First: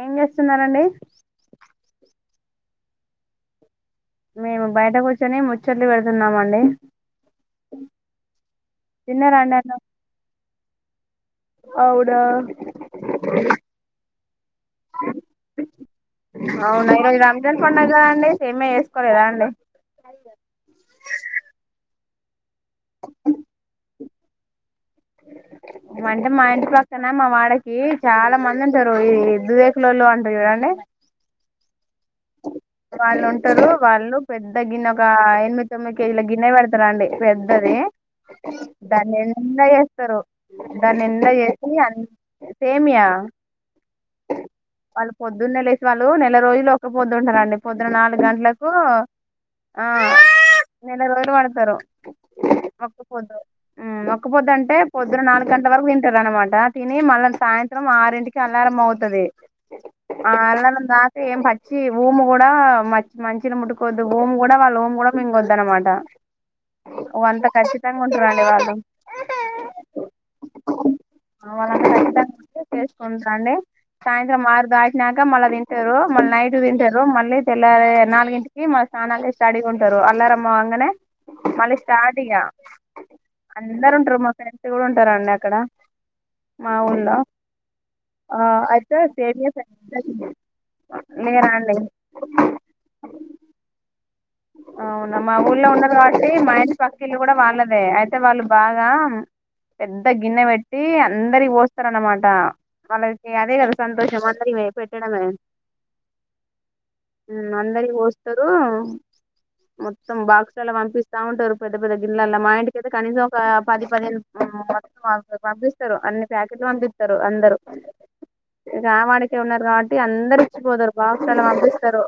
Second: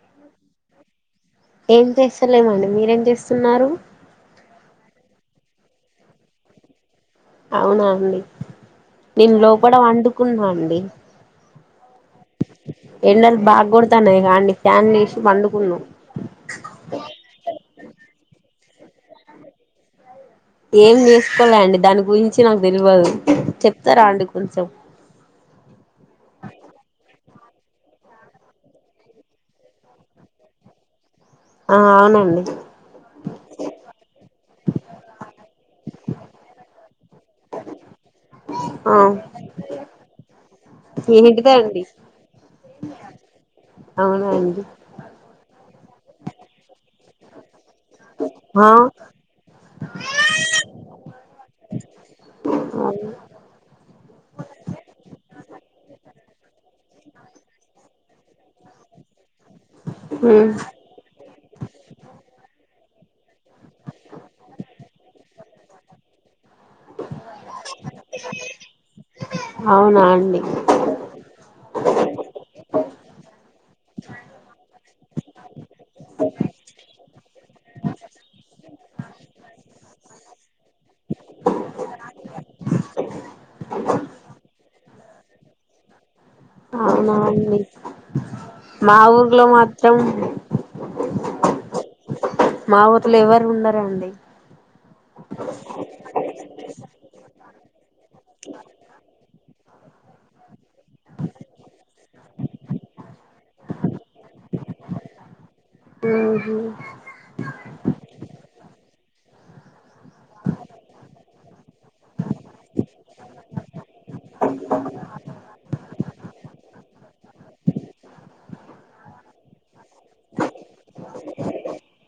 ఏం చేస్తున్నరండి ఏం చేస్తలేమండి మీరేం చేస్తున్నారు మేము బయట కూర్చొని ముచ్చట్లు పెడుతున్నామండి అవునా అండి నేను తిన్నారా అండి లోపల అన్నం వండుకున్నా అండి వేం అవునా బాగా కొడతాన్నాయిగా అండి ఫ్యాన్లు వేసి పండుకున్నాం అవునా మరి రంజాన్ పండగ గదా అండి సేమ్యా చే పడుకాండి ఏం చేసుకోలే అండి దాని గురించి నాకు తెలవదు చెప్తారా అండి కొంచెం అంటే మా ఇంటి పక్కన మా వాడకి చాలా మంది ఉంటారు ఈ దువేకులోళ్ళు అంటారు చూడండి ఆ అవునండి వాళ్ళు ఉంటారు వాళ్ళు పెద్ద గిన్నె ఒక ఎనిమిది తొమ్మిది కేజీల గిన్నె పెడతారండి పెద్దదీ ఆ దాన్నిండ చేస్తారు దాన్నిండ ఏంటిదో చేసి అండి సేమియా అవునా అండి వాళ్ళు పొద్దున్నే లే వాళ్ళు నెల రోజులు ఒక పొద్దుంటారండి పొద్దున నాలుగు ఆ గంటలకు ఆ నెల రోజులు పడతారు ఒక్క ఉమ్ పొద్దు హ్మ్ ఒక్క పొద్దు అంటే పొద్దున నాలుగు గంటల వరకు తింటారు అనమాట తిని మళ్ళ సాయంత్రం ఆరు ఇక అలారం మోగుతది ఆ అలానే దాచి పచ్చి ఊము కూడా ఆ మ మంచిని ముట్టుకోవద్దు ఊమ్ కూడా వాళ్ళ ఊమ్ కూడా మింగొద్ అనమాట ఓ అంత ఖచ్చితంగా ఉంటురండి వాళ్ళు అవునా అండి తీసుకుంటరండి సాయంత్రం ఆరు దాటినాక మళ్ళా తింటారు మళ్ళీ నైట్ తింటారు మళ్ళ తెల్ల ఎ నాలుగింటికి మళ్ స్నానాలు చేసి రెడీ గా ఉంటారు అల్లారమ్ మోగంగానే మళ్ళ స్టార్ట్ ఇగ అందరు ఉంటారు మా ఫ్రెండ్స్ కూడా ఉంటారండి అక్కడ మా అవునా ఊలో అండి ఆ అయితే మా ఊర్లో మాత్రం [unintelligible] మీరండి మా ఊర్ల ఎవరు ఉండరండి అవునా మా ఊళ్లో ఉన్నది కాబట్టి మా ఇంటి పక్కిళ్లు కూడా వాళ్ళదే అయితే వాళ్ళు బాగా పెద్ద గిన్నె పె ట్టి అందరికి పోస్తారు అనమాట వాళ్ళకి అదే కదా సంతోషం అందరి పెట్టడమే ఉహు అందరికి పోస్తారు మొత్తం బాక్స్లా పంపిస్తా ఉంటారు పెద్ద పెద్ద ఇల్లలా మా ఇంటికి అయితే కనీసం ఒక పది పదిహేను [inaudible] మా పంపిస్తారు అన్ని ప్యాకెట్లు పంపితారు అందరు ఇక ఆవాడికే ఉన్నారు కాబట్టి అందరు ఇచ్చిపోతారు బాక్సులు పంపిస్తారు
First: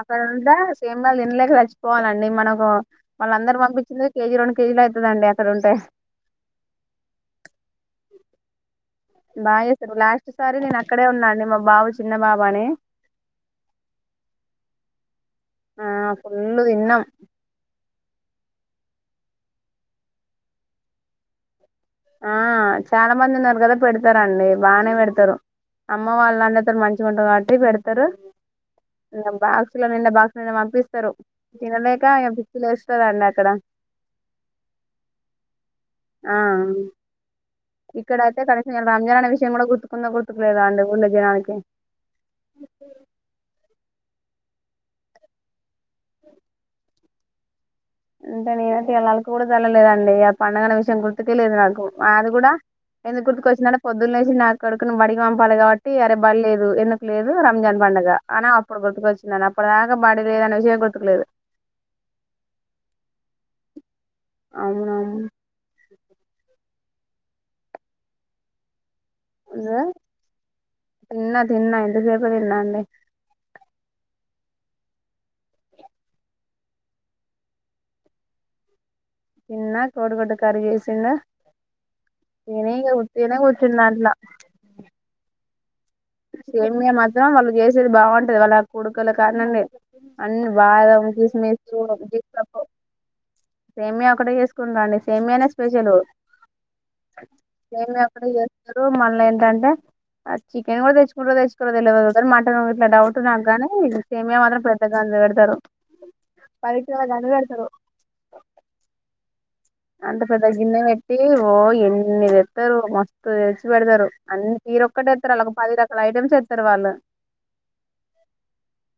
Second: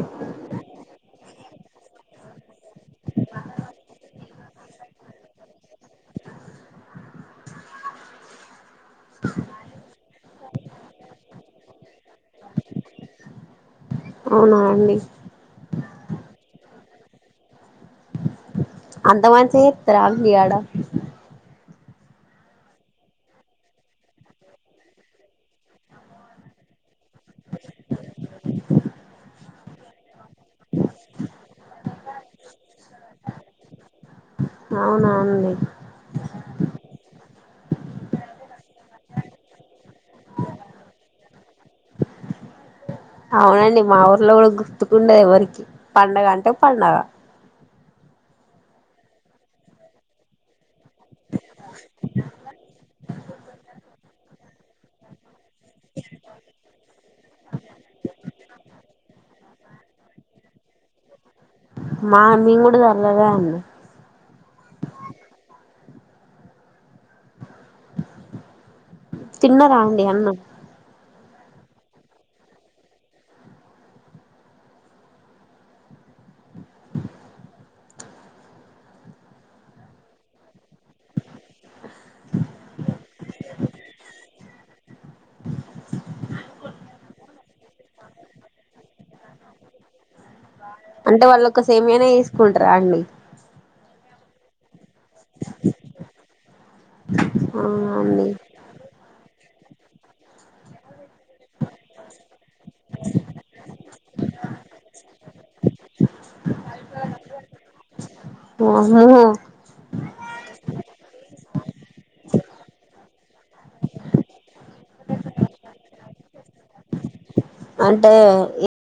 అక్కడ ఉంటే సేమ్యాలు తినలేక చచ్చిపోవాలండి మనకు వాళ్ళఅందరు పంపించింది కేజీ రెండు కేజీ లైతదండి అక్కడ ఉంటే బాగ్ చేస్తారు లాస్ట్ సారి నేను అక్కడే ఉన్నా అండి మా బాబు చిన్న బాబు అని అవునా అండి ఫుల్లు తిన్నం అంత మంచిగ చెప్తారా మీయాడ ఆ చాలా మంది ఉన్నారు కదా పెడతారండి బాగానే పెడతారు అమ్మ వాళ్ళు అందరితోన్ మంచిగుంటారు కాబట్టి పెడతారు ఇంగ బాక్సు లో నిండ బాక్సుల నిండ పంప్పిస్తరు తినలే క్క పిచ్చిలేస్తాదండి అక్కడ అవునవునండి ఆ ఇక్కడ అయితే కనీస రంజాన్ అనే విషయం కూడా గుర్తుకుందా గుర్తుకులేదా అండి ఊళ్ళ జనానికి అవునండి మాఊ లో గుర్తుకుండ ఎవరికి పండుగ అంటే పండుగ అంటే నేనైతే ఇయ్యల్లాలకు కూడా చల్లలేదండి ఆ పండుగా కొంచం గుర్తుకే లేదు నాకు అది కూడా ఎందు గుర్తుక వచ్చినా పొద్దున్నలేసి నా కడడుకు మరిగాం లే కాబట్టి అరే బల్లేదు ఎందుకు లేదు రంజాన్ పండగ అని అప్పుడు గుర్తుకొచ్చిందని అప్పుడ దాక బడిలేదనే విషయం గుర్తుకులేదు మా మీ కూడార్లేదా అండి అవున ఇగ తిన్నరాండి అన్నం తిన్నా తిన్నా ఇంతసేపే తిన్న అండి తిన్న కోడు గుడ్డు కర్రీ చేేసిండు తిని ఇగ ఉట్టిగనే కూర్చున్న అట్ల సేమీయా మాత్రం వాళ్ చేసేది బాగుంటది వాళ్ళ కుడకల కానుండి అన్ని బాదం అంటే వాళ్ళు ఒక కిస్మిస్ సేమియానే గిడిపప్పు తీసుకుంటారా అండి సేమియా ఒకటే చేసుకుంటరండి సేమియానే స్పెషల్ అవునా సేమ్య అండి ఒక్కటే చేస్తారు మళ్ల ఏంటంటే అ చికెన్ కూడా తెచ్చ మ్రో తెచ్చుకు తెలియదుద అన్నమాట ఇట్లా డౌట్ నాకు గానీ సేమియా మాత్రం పెద్దగా అందగడతారు పరీక్ష అండగడతారు ఆఓహహో అంత పెద్ద గిన్నె పెట్టి ఓ ఎన్నిది ఎస్తారు మస్తు తెచ్చి పెడతారు అన్ని వరొక్కటిస్తారు వాళ్ళ ఒక పది రకల ఐటమ్స్ ఎస్తారు వాళ్ళు అంటే